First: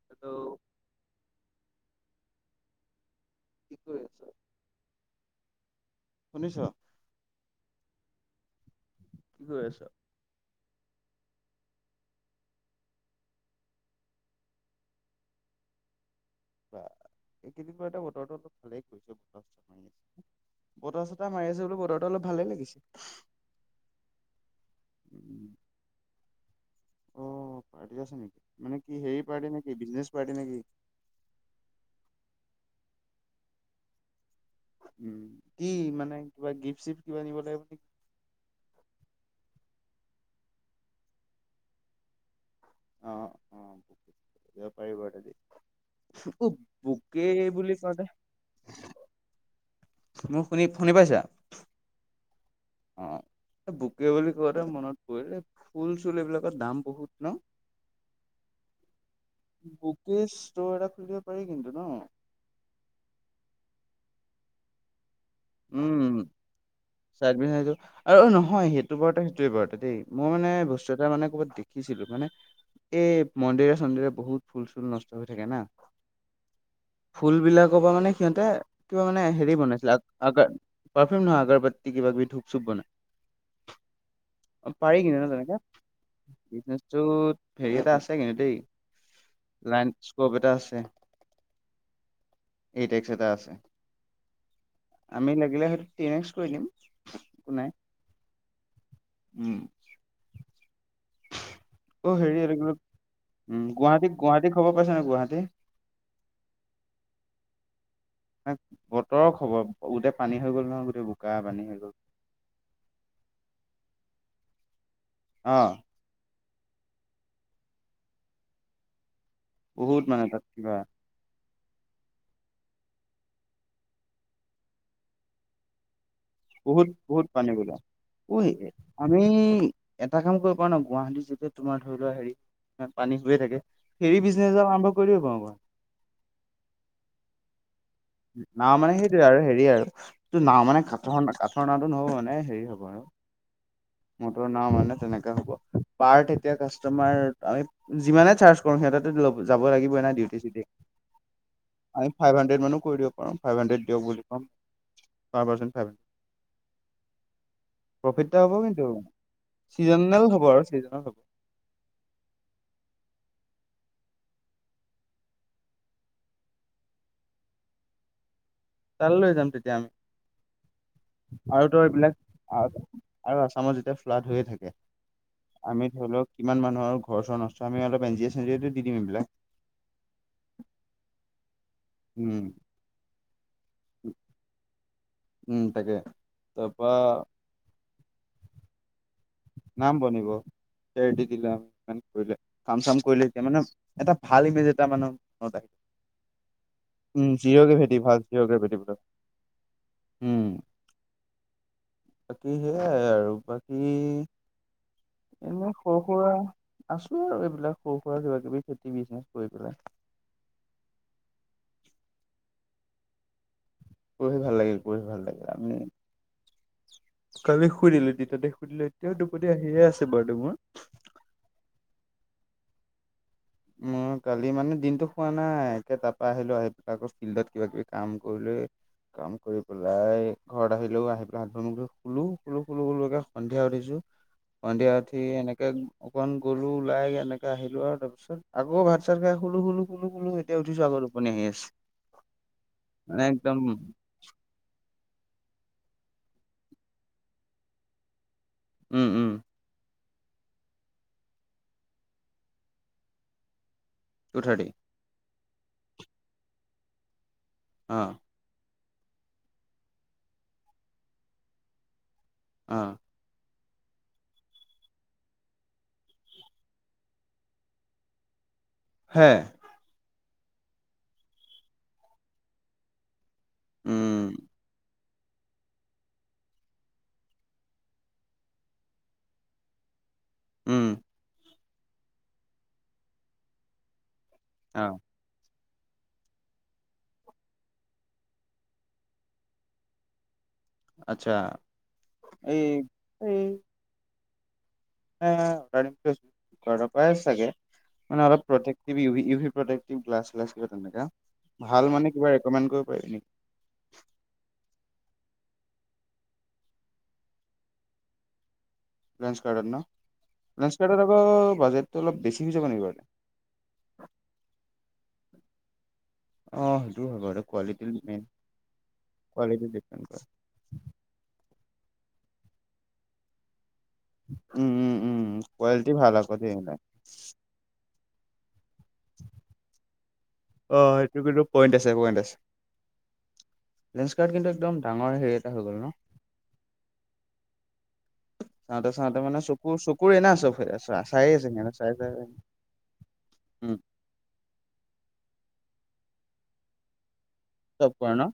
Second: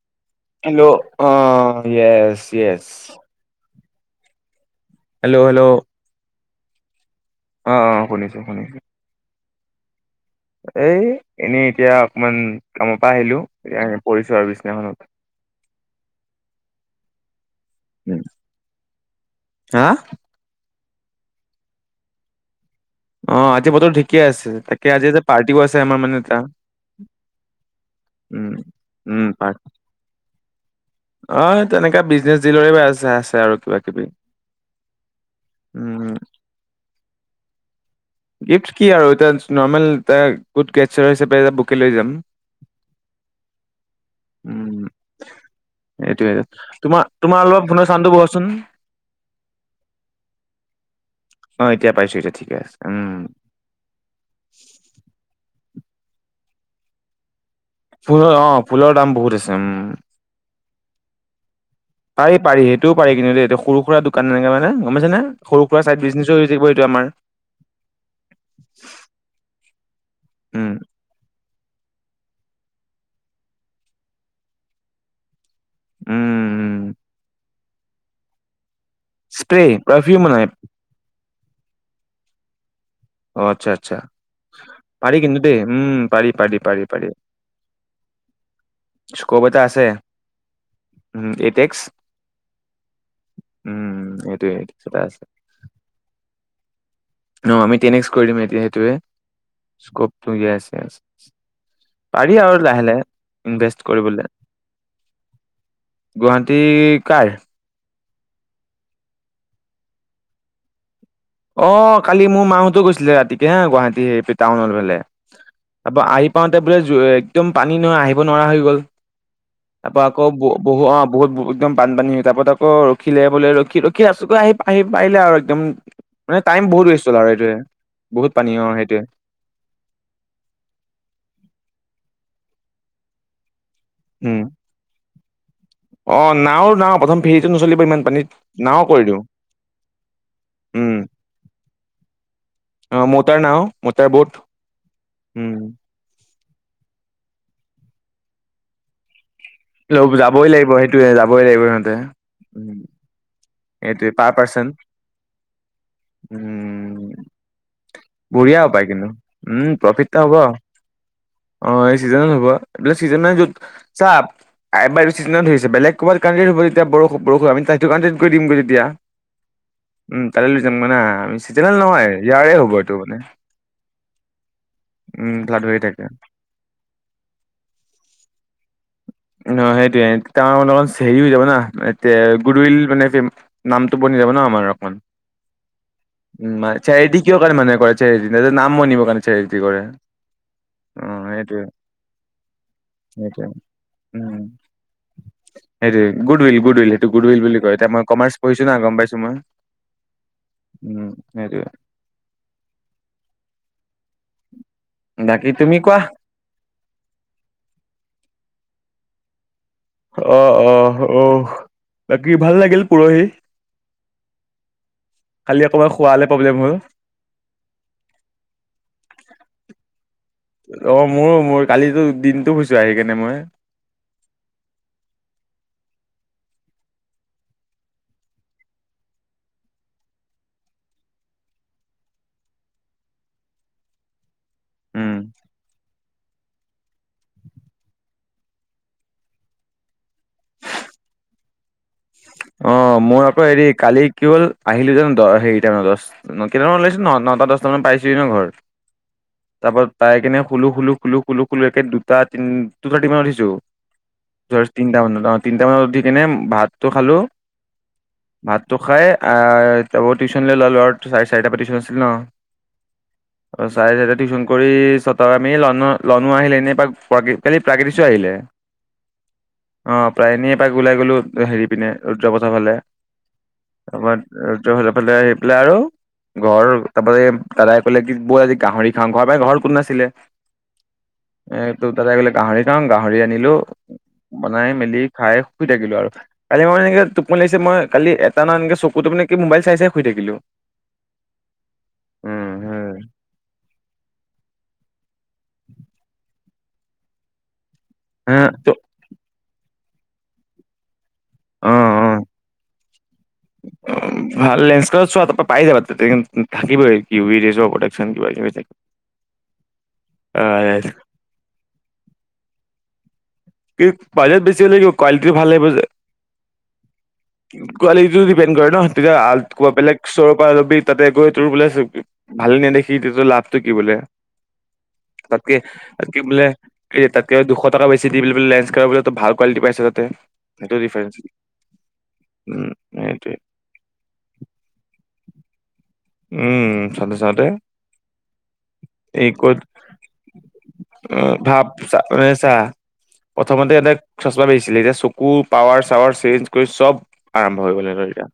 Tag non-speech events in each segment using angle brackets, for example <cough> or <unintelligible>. <unintelligible> Hello অ', yes yes. কি কৰি আছ'? Hello, hello. শুনিছ'? অ', অ', শুনিছো, শুনিছো। কি কৰি আছ'? এই এনেই এতিয়া অকমান কামৰ পৰা আহিলো, এতিয়া এ পৰিছো আৰু বিছনাখনত। বা এইকেইদিন <unintelligible> উম বতৰটো অলপ ভালেই কৰিছে, বতাহ হা আছে বতাহ-চতাহ মাৰি আছে বোলো, বতৰটো অলপ ভালেই লাগিছে। অ', আজি বতৰ ঠিকে আছে, তাকে আজি যে পাৰ্টিও আছে আমাৰ মানে এটা। অ', পাৰ্টি আছে নেকি, উম মানে কি উম হেৰি পাৰ্টি পাৰ নেকি বিজনেছ পাৰ্টি নেকি? অ', তেনেকুৱা বিজনেছ ডিলৰে আছে, আছে আৰু কিবা কিবি। উম, কি উম মানে কিবা গিফ্ট চিফ্ট কিবা নিব লাগিব নি? গিফ্ট কি আৰু, এটা নৰ্মেল এটা গুড <unintelligible> হিচাপে এটা বুকে লৈ যাম। অ', অ'। উম পাৰিব এইটোয়ে তোমাৰ বোকে, তোমাৰ অলপ বুলি ফোনৰ কওঁতে চাউণ্ডটো বঢ়োৱাচোন মই শুনি, শুনি পাইছা? অ', এতিয়া পাইছো, এতিয়া ঠিকে আছে উম। এ বুকে বুলি কওঁতে মনত পৰিল, ফুল চুল এইবিলাকৰ দাম বহুত নহ। ফুলৰ অ', ফুলৰ দাম বহুত আছে, উম। বুকে ষ্ট'ৰ এটা খুলিব পাৰি কিন্তু নহ। পাৰি পাৰি সেইটোও পাৰি কিন্তু দেই, এইটো সৰু সুৰা দোকান এনেকে মানে গ'ম পাইছে নে। সৰু সুৰা উম, চাইদ বিজনেছও হয় থাকিব এই <unintelligible> আৰু নহয় সেইটো বৰতে সেইটোৱে বাৰু, মই মানে উম বস্তু এটা মানে ক'ৰবাত দে দেখিছিলো, মানে এই মন্দিৰে চন্দিৰে বহুত ফুল চুল নষ্ট হৈ থাকে না। উম ফুল বিলাকৰ পৰা মানে সিহঁতে, কিবা মানে হেৰি স্প্ৰে বনাইছিলে পাৰফিউম বনাই পাৰ্ফিউম নহয়, আগৰবৰ্তি কিবা কিবি ধূপ চুপ বনাই। অ', আচ্ছা, আচ্ছা। অ', পাৰি কিন্তু ন' দেই তেনাকা, উম পাৰি পাৰি পাৰি বিজনেচটো পাৰি হেৰি এটা আছে কিন্তু দেই। স্ক'প এটা আছে। লাইন স্কপ এটা আছে উম, এইট এক্স। এইট এক্স এটা আছে উম, এইটোৱেই। আমি লাগিলে সেইটো টেন এক্স কৰি দিম। একো অ', নাই আমি টন এক্স কৰি দিম, সেইটো সেইটোৱে উম স্ক'পটো যে আছে। অ', হেৰি <unintelligible> উম' ইনভেষ্ট গুৱাহাটী কৰিবলে গুৱাহাটী খবৰ পাইছা নাই গুৱাহাটী। গুৱাহাটী কাৰ? <unintelligible> বতৰৰ খবৰ, গোটেই পানী হৈ গ'ল নহয় গোটেই পানী হৈ গ'ল অ', কালি মোৰ মাহঁতো গৈছিলে ৰাতি <unintelligible> গুৱাহাটী, <unintelligible> টাউনৰ ফালে। অ'। তাৰপৰা আহি পাওঁতে বোলে, একদম পানী নহয় আহিব নোৱাৰা হৈ গ'ল। বহুত তাৰপৰা মানে আকৌ তাত কিবা ব-বহু বহুত একদম বানপানী হল, তাৰপত আকৌ ৰখিলে বোলে ৰখি ৰখি আছো আহি আহি পাৰিলে আৰু একদম মানে টাইম বহুত ৱেষ্ট হ'ল বহুত আৰু পানী এইটোৱে বোলে, বহুত উই পানী অ সেইটোৱে আমি এটা কাম কৰিব পাৰো ন' গুৱাহাটী যেতিয়া তোমাৰ ধৰি লোৱা হেৰি পানী হৈয়ে থাকে হেৰি উম বিজনেছ এটা আৰম্ভ কৰি দিব পাৰু। অ', নাও, নাও প্ৰথম ফেৰীটো নচলিব ইমান পানীত। নাও মানে কৰি দিওঁ সেইটোৱে, আৰু হেৰি আৰু। এইটো নাও মানে, উম কাঠৰ-কাঠৰ নাওটো নহ'ব মানে হেৰি হ'ব অ আৰু মটাৰ নাও মটাৰ বোট মটৰ নাও মানে তেনেকা হ'ব। উম পাৰ' তেতিয়া কাচটোমাৰ আমি যিমানেই চাৰ্জ কৰো সিঁহতেতো যাব লাগিব লব নাই যাবই ডিউটি-চিউটি, লাগিব সেইটোয়ে যাবই লাগিব সিহঁতে আমি ফাইভ হানড্ৰেড উম মানো কৰি দি ফাইভ হাড্ৰেড দিয়ক এইটোৱে বুলি পাৰ ক'ম, পাৰ্চন পাৰ' পাৰচোন <unintelligible> উম প্ৰফিটো হ'ব বঢ়িয়া উপায় কিন্তু, উম প্ৰফিট চিজনৰ এটা টাইমত হ'ব আৰু চিজনত হ'ব। অ', এই চিজনত হ'ব চিজনে য'ত ছা <unintelligible> বেলেগ <unintelligible> কৰি দিমগৈ তেতিয়া। তালৈ লৈ যাম তেতিয়া আমি। উম, তালৈ লৈ যাম <unintelligible> না আমি আৰু চিজনেল তো নহয় এইবিলাক ইয়াৰে হ'ব এইটো মানে। আৰু আছামত যেতিয়া ফ্লাড হৈয়ে থাকে উম, <unintelligible> <unintelligible> কিমান মানুহৰ ঘৰ নষ্ট আমি অলপ এঞ্জিও চেঞ্জিওতো দি দিম এইবিলাক। অ', সেইটোৱে <unintelligible> হেৰি হৈ যাব না এ উম গুড উইল মানে নামটো বনি যাব ন আমাৰ অকমান, উম তাকে উম, তাৰপা চেৰেটি কিয় <unintelligible> চেৰেটি না নাম মই নিব কাৰণে চেৰিটি কৰে নাম বনিব অ চেৰিটি দিলে সেইটোৱে <unintelligible> কৰিলে কাম চাম কৰিলে তেতিয়া সেইটোৱে মানে এটা ভাল ইমেজ এটা মানে <unintelligible> সেইটো গুড উইল, গুড উইল সেইটো গুড উম উইল বুলি জিৰ' কয় এতিয়া গ্ৰেভিটি মই ভাল কমাৰ্চ জিৰ' পঢ়িছো না গ্ৰেভিটি বোলে গ'ম পাইছো মই। উম উম, সেইটোৱে। বাকী সেয়াই আৰু বাকী। বাকী এনেই তুমি কোৱা সৰু সুৰা আছো আৰু এইবিলাক সৰু সুৰা কিবা কিবি খেতি বিজনেচ কৰি পেলাই। অ', অ', উম, বাকী ভাল লাগিল পৰহি। পঢ়ি ভাল লাগিল, পঢ়ি ভাল লাগিল। খালি আমি অকবমান খোৱালে প্ৰব্লেম হ'ল। কালি শুই দিলো তিতাতে শুই দিলো এতিয়াও টোপনি আহিয়ে আছে বাৰু মোৰ। অ', মোৰো মোৰ কালিতো দিনতটো শুইছো আহি কিনে মই। মোৰ কালি মানে দিনটো হোৱা নাই একে তাৰপা আহিলো আহি পাই আকৌ ফিল্ডত কিবা কিবি কাম কৰিলে কাম কৰি পেলাই ঘৰত আহিলোঁ আহি পেলাই হাত ধন মু ধুলো শুলোঁ শুলো কোকে সন্ধিয়া উঠিছোঁ সন্ধিয়া উম। উঠি এনেকে অকনমান গ'লো ওলাই এনেকে আহিলো আৰু তাৰপিছত আকৌ ভাত চাই খাই শুলো, শুলো এতিয়া উঠছো আৰ টোপনি আহি আছে। অ', মানে মোৰ আকৌ একদম হেৰি কালি কি হ'ল আহিলো জানো হেৰিট নটা দহ কেইটামান ওলাইছো নটা দহটামান পাইছোঁ ঘৰ উম, উম তাৰপা পাই কিনে খুলো খুলো একে দুটা তিনি টু থাৰ্টি মান উঠিছোঁ। টু থাৰ্টি তিনটা মানত অ', তিনটামানত উঠি কেনে ভাতটো খালো অ'। ভাতটো খাই আহ ত টিউচনৈ ল'লো আৰু চাৰে চাৰিটাৰ পৰা টিউচন আছিলে ন। অহ। অ', চাৰে চাই টিউচন কৰি চতা আমি লো লনো আহিলে এনেই খালি প্ৰাকৃতিচ আহিলে হে। অ', প্ৰায় এনে এপাক ওলাই গ'লো হেৰি পিনে ৰুদ্ৰপচৰ ফালে উম তাৰপা হাল ফালে আহি পেলাই আৰু ঘৰ তাৰপাতে দাদাই কলে কি বৌ আজি গাহৰি খাওঁ ঘৰ পৰা ঘৰ কোন নাছিলে উম। এ তোৰ তাতে গ'লে গাহৰি খাওঁ গাহৰি আনিলো বনাই অ মেলি খাই শুই থাকিলো আৰু কালি মান এনেক টোপনি লাগিছে মই কালি এটা ন একে চকুটো মানে কি মোবাইল চাই চাই শুই থাকিলোঁ। আচ্ছা এই হম এই <unintelligible> ঘৰৰ পৰা চাগে মানে হা অলপ ত ই ইউ ভি প্ৰটেক্টিভ গ্লছ্লাছ তেনেকা অ ভাল অ মানে কিবা ৰেকমেণ্ড কৰিব পাৰি নেকি <inaudible> ভাল লেনস্ কাৰ্ট চোৱা তাৰ পৰা পাই যাবা থাকিবই কি উ বি <unintelligible> প্ৰেকন কিবা কিবি থাকিব। লেঞ্চ কাৰ্ডত ন লেঞ্চ আহ, কাৰ্ডত আকৌ বাজেটটো অলপ বেছি হৈ যাব নেকি বাৰু। কি বজেট বেছি হ'লে কি কোৱালিটি ভাল আহিব যে। অ সেইটো হয় বাৰু কোৱালিটি কোৱালিটিটো মেইন ডিপেণ্ড কৰে ন তেতিয়া কোৱালিটি ডিপেণ্ড কৰে <unintelligible> <unintelligible> তাতে গৈ তোৰ বোলে ভালে নেদেখি তোৰ লাভটো কি বোলে উম উম উম তাতকে কোৱালিটি ভাল তাতকে আকৌ বোলে দেই মানে। এই তাতকে দুশ টকা বেছি দি বোলে লেঞ্চকাৰ্তট বোলে ভাল কোৱালিটি পাইছে তাতে সেইটো অ ডিফাৰেঞ্চ কিন্তু পইণ্ট উম সেইটোৱে লেঞ্চকাৰ্ত কিন্তু একদম ডাঙৰ হেৰি এটা হৈ গ'ল ন উম চাওঁতে চাওঁতে চাওঁতে চাওঁতে এই মানে ক'ত চকুৰ চকুৰে না চব চাই আছে ভাৱ সিঁহতে চাই চা চাই মানে চা প্ৰথমতে উম এটাক চচমা বেছিছিল এতিয়া চকু পাৱাৰ চাৱাৰ চেঞ্জ কৰি চব আৰম্ভ হৈ গ'ল চব কৰে ন এতিয়া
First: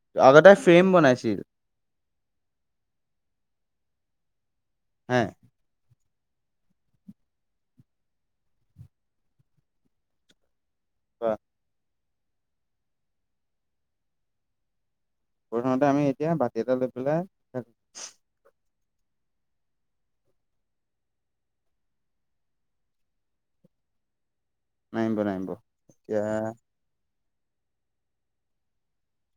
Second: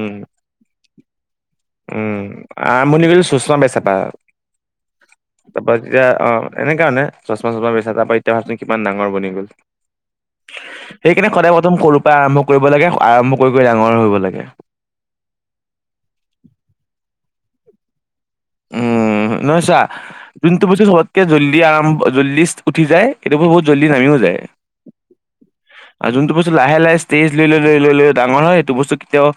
উম আগতে ফ্ৰেম বনাইছিল উম আৰম্ভণি কৰিছিল চছমা বেচাৰ পৰা হে তাৰপৰা এতিয়া অ', এনে কাৰণে চশমা চশমা বেছা তাৰপৰা এতিয়া ভাবচোন কিমান ডাঙৰ বনি গ'ল বা সেইকাৰণে সদায় প্ৰথম সৰুৰ পৰা আৰম্ভ কৰিব লাগে আৰম্ভ কৰি কৰি ডাঙৰ হব লাগে প্ৰথমতে আমি এতিয়া বাতি এটা লৈ পেলাই তাক উম নহয় ছা যোনটো বস্তু চবতকে জল্দি আৰম জল্দি উঠি যায় সেইটো বস্তু বহুত জল্দি নামিও যায় নামিব নামিব। আৰু এতিয়া যোনটো বস্তু লাহে লাহে ষ্টেজ লৈ লৈ লৈ লৈ লৈ ডাঙৰ হয় সেইটো বস্তু কেতিয়াও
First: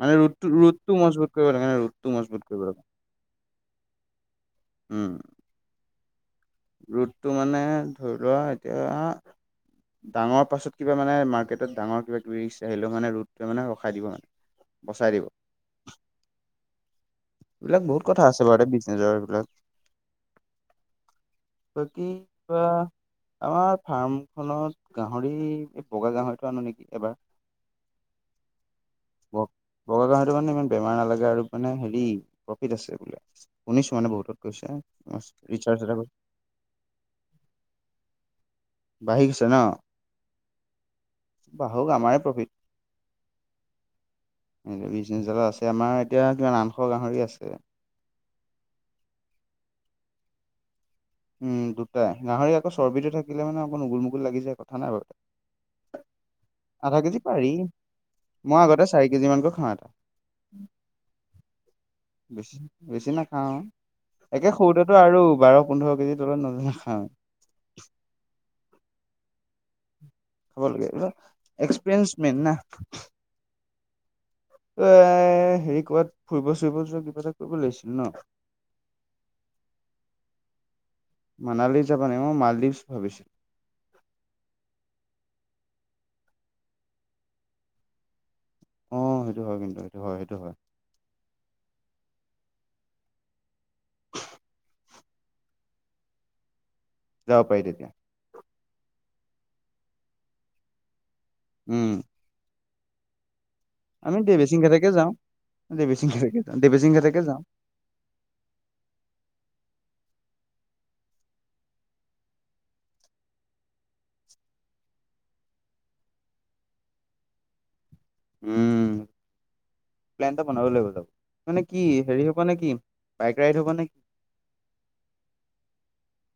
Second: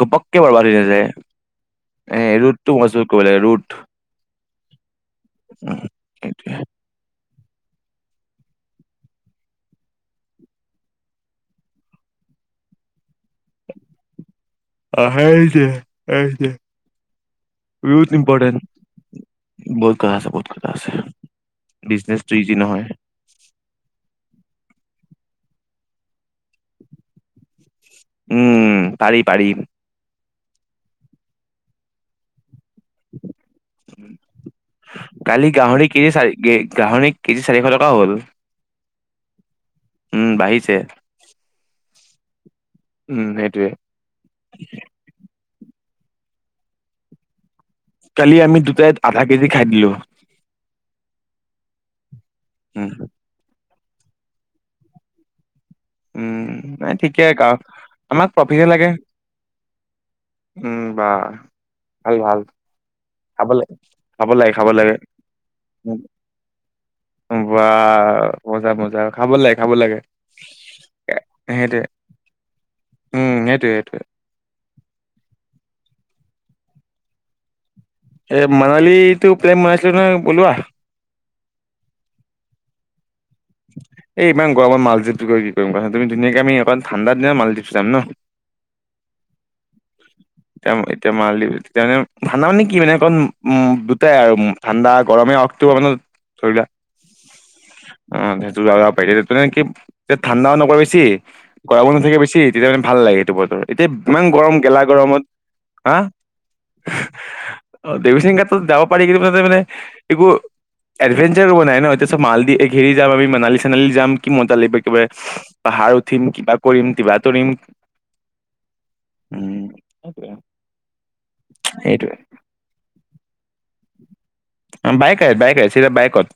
মানে ঘপকে ৰুটটো বৰবাদ হয় ৰুটটো যায়, মজবুত কৰিব লাগে ৰুটটো এ মজবুত কৰিব ৰুটটো লাগে। মজবুত কৰিব লাগে ৰুট উম উম সেইটোয়ে ৰুতটো মানে ধৰি লোৱা এতিয়া ডাঙৰ পাছত কিবা মান মাৰ্কেটত ডাঙৰ কিবা কিবি ৰিক্স আহিলেও মানে ৰুতটোৱে মানে ৰখাই দিব মানে। বচাই অ', দিব। সেইটোৱেই সেইটোৱেই এইবিলাক বহুত কথা আছে বাৰুতে বিজনেছৰ এইবিলাক বহুত কথা আছে বহুত কথা আছে। বাকী বিজনেচটো ইজি বা নহয় <inaudible> উম পাৰি পাৰি বগা গাহৰিটো মানে ইমান বেমাৰ নালাগে আৰু মানে হেৰি প্ৰফিট আছে বোলে শুনিছো মানে বহুতত কৈছে ৰিচাৰ্ছ এটাত কি গাহৰি কেজি চাৰিশ টকা হ'ল। বাঢ়ি গৈছে নহ উম বাঢ়িছে। বাঢ়োক আমাৰে প্ৰফিট উম সেইটোৱে <unintelligible> আছে আমাৰ এতিয়া কিমান আঠশ গাহৰি আছে। কালি আমি দুটাই আধা কেজি খাই দিলো উম দুটাই গাহৰি আকৌ উম চৰ্বিটো থাকিলে মানে অকন ওগুল মুগুল লাগি যায় কথা নাই বাৰু উম নাই আধা ঠিকে কেজি কা পাৰি আমাক মই প্ৰফিটে লাগে আগতে চাৰি কেজি মানকৈ খাওঁ এটা। উম বা ভাল ভাল। বেছি বেছি খাব নাখাওঁ লাগে খাব একে লাগে খাব লাগে সৰুতেটো আৰু বাৰ, পোন্ধৰ কেজিৰ তলত নাখাও বা মজা মজা খাব লাগে খাব লাগে। খাব লাগে এ- সেইটোৱে এক্সপ্ৰিৰেন্ঞ্চ মেন না উম সেইটোৱে সেইটোৱে এ হেৰি কৰ'বাত ফুৰিব ফুৰিব যোৱা কিবা এটা কৰিব লাগিছিল ন এই মানালীতো প্লেন বনাইছিলোঁ নহয় উলোৱা। মানালী যাবা নে মই মালদ্বীপ ভাবিছিলোঁ। এই ইমান গৰমত মালদীপছ গৈ কি কৰিম কোৱাচোন তুমি ধুনীয়াকে আমি অকণ ঠাণ্ডা দিনত মালদ্বীপ যাম ন। অ', সেইটো হয় কিন্তু সেইটো হয় সেইটো হয়। তেতিয়া মাৰি তেতিয়া মানে ঠাণ্ডা মানে কি মানে অকণ উম দুটাই আৰু ঠাণ্ডা গৰমে অক্টোবৰ মানত ধৰি লোৱা যাব পাৰি তেতিয়া। অ', সেইটো য যাব পাৰি। তেতিয়া কি ঠাণ্ডাও নপৰে বেছি, গৰমো উম নাথাকে বেছি। তেতিয়া মানে ভাল লাগে, সেইটো বতৰে। এতিয়া আমি ইমান গৰম, বেচিং গেলা ঘাটকে যাওঁ গৰমত, হা? দেৱীচিং ঘাটকে যাম দেৱীচিং ঘাটকে যাম অ', দেৱী সিং গাতত যাব পাৰি, কিন্তু মানে একো এডভেঞ্চাৰ নাই ন, এতিয়া মাল ঘেৰি যাম, আম মালী চানালী যাম। কি মজা লাগিব কিবাৰে পাহাৰ উঠিম, কিবা কৰিম কিবা তৰিম উম্, উম প্লেন টো বনাব লাগিব যাব। মানে কি সেইটোৱে হেৰি মানে কি? বাইক ৰাইড হ'ব নেকি? Bike ride, bike ride. চিধা বাইকত।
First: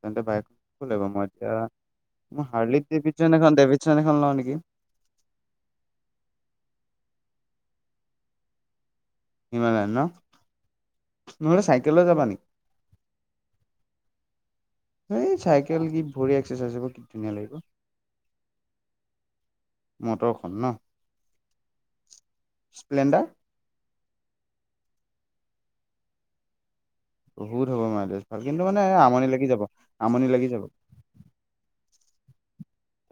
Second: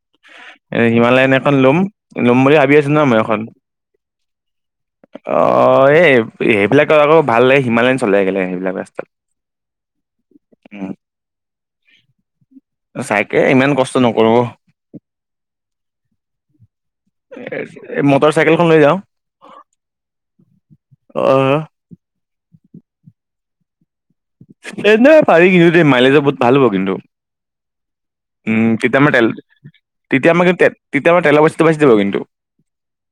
তেন্তে বাইক এ ল'ব লাগিব মই হিমালয়ন এতিয়া এখন ল'ম, ল'ম মই বুলি ভাবি হাৰ্লি আছোঁ ন মই ডেভিডচন এখন। ডেভিডচন এখন লওঁ নেকি অ', এই সেইবিলাক আকৌ ভালাগে হিমালয়ন চলোই গ'লে, সেইবিলাক ৰাস্তাত। হিমালয়ান ন, উম নহ'লে চাইকেল লৈ যাবা নেকি? চাইকেল ইমান কষ্ট নকৰোঁ অ'। এই চাইকেল কি ভৰি এক্সাৰচাইজ হ'ব, কি ধুনীয়া লাগিব। এই মটৰ চাইকেলখন লৈ অ',। মটৰখন ন স্প্লেণ্ডাৰ। পাৰি কিন্তু দেই মাইলেজৰ বহুত ভাল হ'ব কিন্তু। বহুত হ'ব মাৰজ ভাল, উম কিন্তু মানে আমনি লাগি যাব, আমনি তেতিয়া আমাৰ লাগি কিন্তু যাব। তে- তেতিয়া আমাৰ তেল পইচাটো বাচি যাব কিন্তু।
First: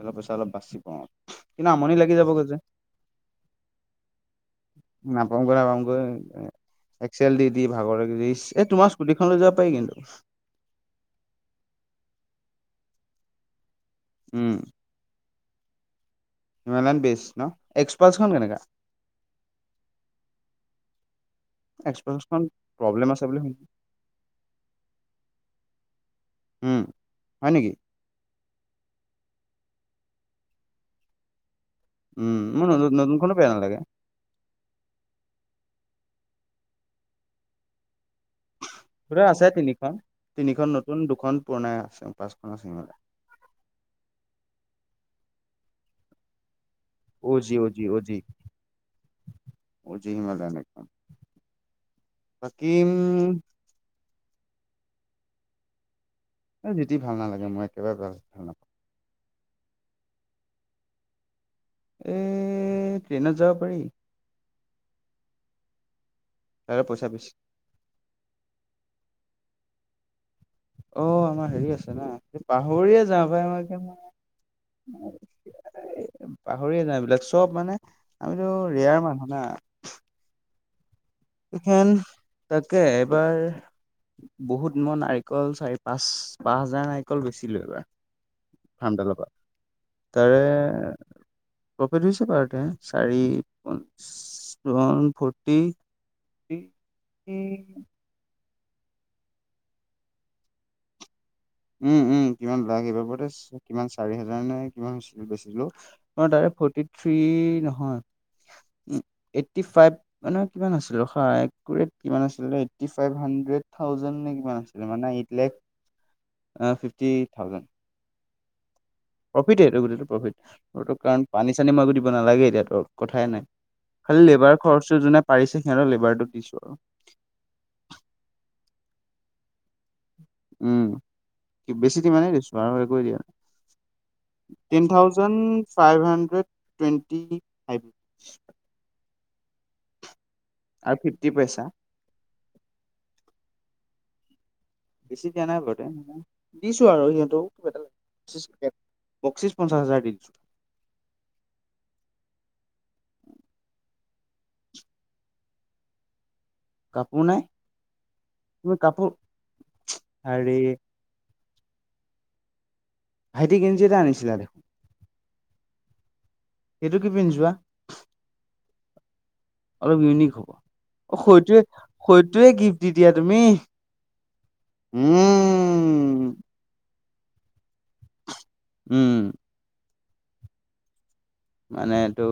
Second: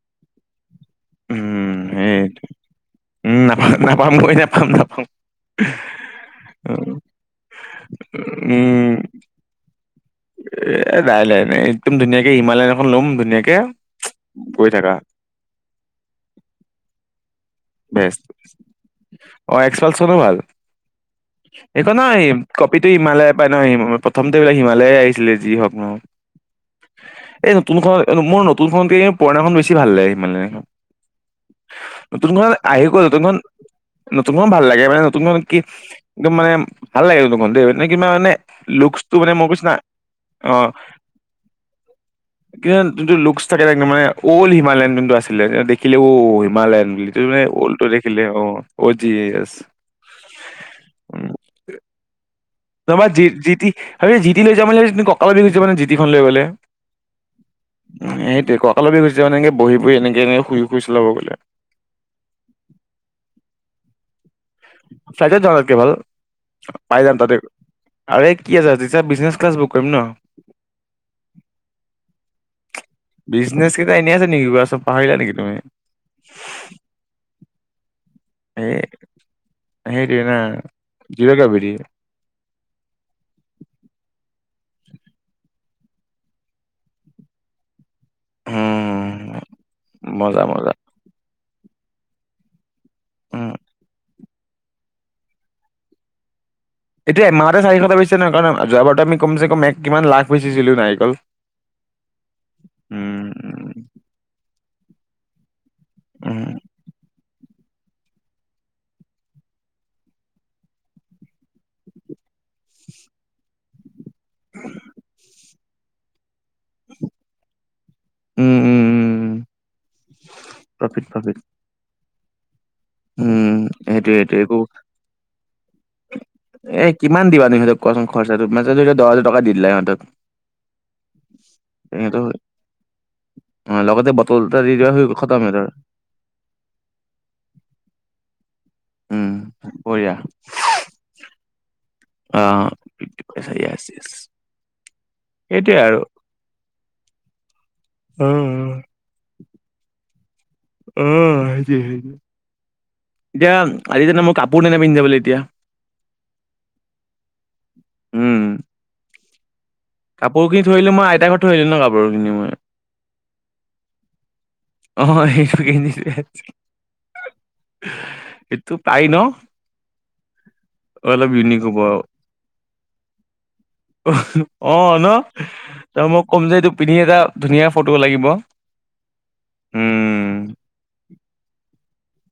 তেলৰ পইচা অলপ বাছিব অ', আৰু কিন্তু আমনি লাগি যাবগৈ যে। উম্, নাপাওঁগৈ, নাপাওঁগৈ। এক্সেল দি দি ভাগৰ লাগিছে, এ তোমাৰ উম স্কুটিখন লৈ যাব পাৰি কিন্তু। এ নাই নাই নাই, একদম ধুনীয়াকে হিমালয়ন এখন ল'ম ধুনীয়াকে উম গৈ থকা। হিমালয়ান বেষ্ট ন। বেষ্ট, এক্সপালছখন কেনেকা অ', এক্সপালচ খনো ভাল। এই খন, এক্সপালছখন কপিতটো প্ৰব্লেম আছে হিমালয়ে বুলি পাই ন, শুনিছোঁ প্ৰথমতে এইকো হিমালয়ে আহিছিলে, যি হওঁক নহ। উম্, এই নতুনখন, মোৰ নতুনখনতকে পুৰণাখন বেছি ভাল লাগে, সিমানে এখন উম্, মোৰ নতুন খনো বেয়া নালাগে। নতুনখন ভাল লাগে, মানে নতুনখন কি একদম মানে ভাল লাগে। নতুনখন দেই মে কিবা মানে। লু্কচটো মুঠতে মানে, আছে মোৰ পছিনা। তিনিখন তিনিখন অ', নতুন দুখন পুৰণাই আছে পাঁচখন আছে কি হ'ল হিমালয়ান অল্ মানে অল্ হিমালয়ন যোনটো আছিলে। দেখিলে অ'ও হিমালয়েন বুলি। মানে অজি উল্ট, অজি অজি দেখিলে অ', যিয়েছ অজি হিমালয়ান একদম বাকী তাপা জি, উম জিটি। আমি জিটি খন লৈ যোৱা মানে ককালৰ বিষ হৈ যাব নহয়, লৈ গ'লে। জিতি ভাল নালাগে, মই একেবাৰে ব ভাল নাপাওঁ। ককালৰ বিষ হৈছে মানে, বহি বহি এনেকে এনেকে শুই শুই চালাব গ'লে। এই, ট্ৰেইনত যাব পাৰি। ফ্লাইটত যোৱায়ে ভাল। ফ্লইটত পাই পইচা যাম বেছি। তাতে আৰে এই কি আছে, তেতিয়া বিজনেছ ক্লাছ বুক কৰিম ন। অ', আমাৰ হেৰি আছে না। পাহৰিয়ে যাওঁ পাই আমাৰ। ন পাহৰিলা নেকি তুমি? পাহৰি যাওঁ, এইবলাক চব মানে। আমিতো এই ৰেয়াৰ মানুহ না। সেইটোৱে না। জিৰ' গ্ৰেভিটি এইখন, তাকে এবাৰ। বহুত, মই নাৰিকল চাৰি পাঁচ, পাঁচ হাজাৰ নাৰিকল বেছিলোঁ এইবাৰ। উম <unintelligible> তাৰে মজা মজা প্ৰফিট হৈছে বাৰতে চাৰি উম। ওঁৱান ফৰ্টি কি? এতিয়া এমাহতে চাৰিশটা বেচিছে নহয়, কাৰণ অ-যোৱা বাৰত আমি কমচে কম এক কিমান লাখ বেচিছিলো নাৰিকল। উম উম। কিমান লাখ, এইবাৰ বতে উম চ-কিমান চাৰি হাজাৰ নে কিমান বেছি-বেছিলো। অ', উম উম তাৰে ফৰ্টি থ্ৰী নহয়, উ এইটট ফ মানে কিমান আছিলৰে কি আছিল এইট ফ হাড্ৰেড, থাউজেণ্ড নে কিমান আছিলে, মানে এইট লেখ এ-ফিফটি থাউজেণ্ড। উম, উম, উম। প্ৰফিটেই এইটো গোটেইটো প্ৰফিট। <unintelligible> প্ৰফিট কাৰণ প্ৰফিট পানী চানী মই একো দিব নালাগে এতিয়াতো। কথাই নাই। উম সেইটোৱে খালি সেইটোৱে একো লেবাৰ খৰছটো যোনে পাৰিছে, সিহঁতৰ লেবাৰটো দিছো আৰু। এ কিমান দিবা তুমি ইহঁতক কোৱাচোন, খৰছাটো। <unintelligible> দহহাজাৰ টকা দি দিলা ইহঁতক। উম। কি বেছি তিমানে দিছো আৰু একো দিয়া নাই। অ লগতে বটল এটা দি টেন দিয়া হৈ গ'ল খতম থাউজণ্ড সিহঁতৰ ফাইভ হাণ্ড্ৰেড, টুৱেণ্টি ফাইভ। উম, বঢ়িয়া। আৰু ফিফটি পইছা। অ', ফিফটি পইছা, য়েছ য়েছ। বেছি দিয়া নাই সেইটোৱে বাৰুতে, আৰু দিছো আৰু সিহঁতৰো এটা অ <unintelligible> বক্চিচ পঞ্চাছহাজাৰ দি দিছোঁ। অ', হেইটি হেইটি। এতিয়া আজি যোননা মোৰ কাপোৰ ন ননা পিন্ধিব বোলে এতিয়া। কাপোৰ নাই? উম তুমি কাপোৰ কাপোৰ আৰে খিনি থৰিলো মইতাক ঘৰত থৈ আহলো ন কাপোৰখিনি মই ভাইটি গেঞজি এটা আনিছিলা দেখোন। অ, সেইটো কি পিন্ধছোৱা সেইটো পাই ন। অলপ ইউনিক হ'ব অ অলপ সৈটোৱে ইউনিক হ'ব সৈটোৱে গিফ্ট দি দিয়া তুমি অ ন ত মই উম। ক'ম যে এইটো পিন্ধি এটা ধুনীয়া ফটো লাগিব। উম, উম, মানেটো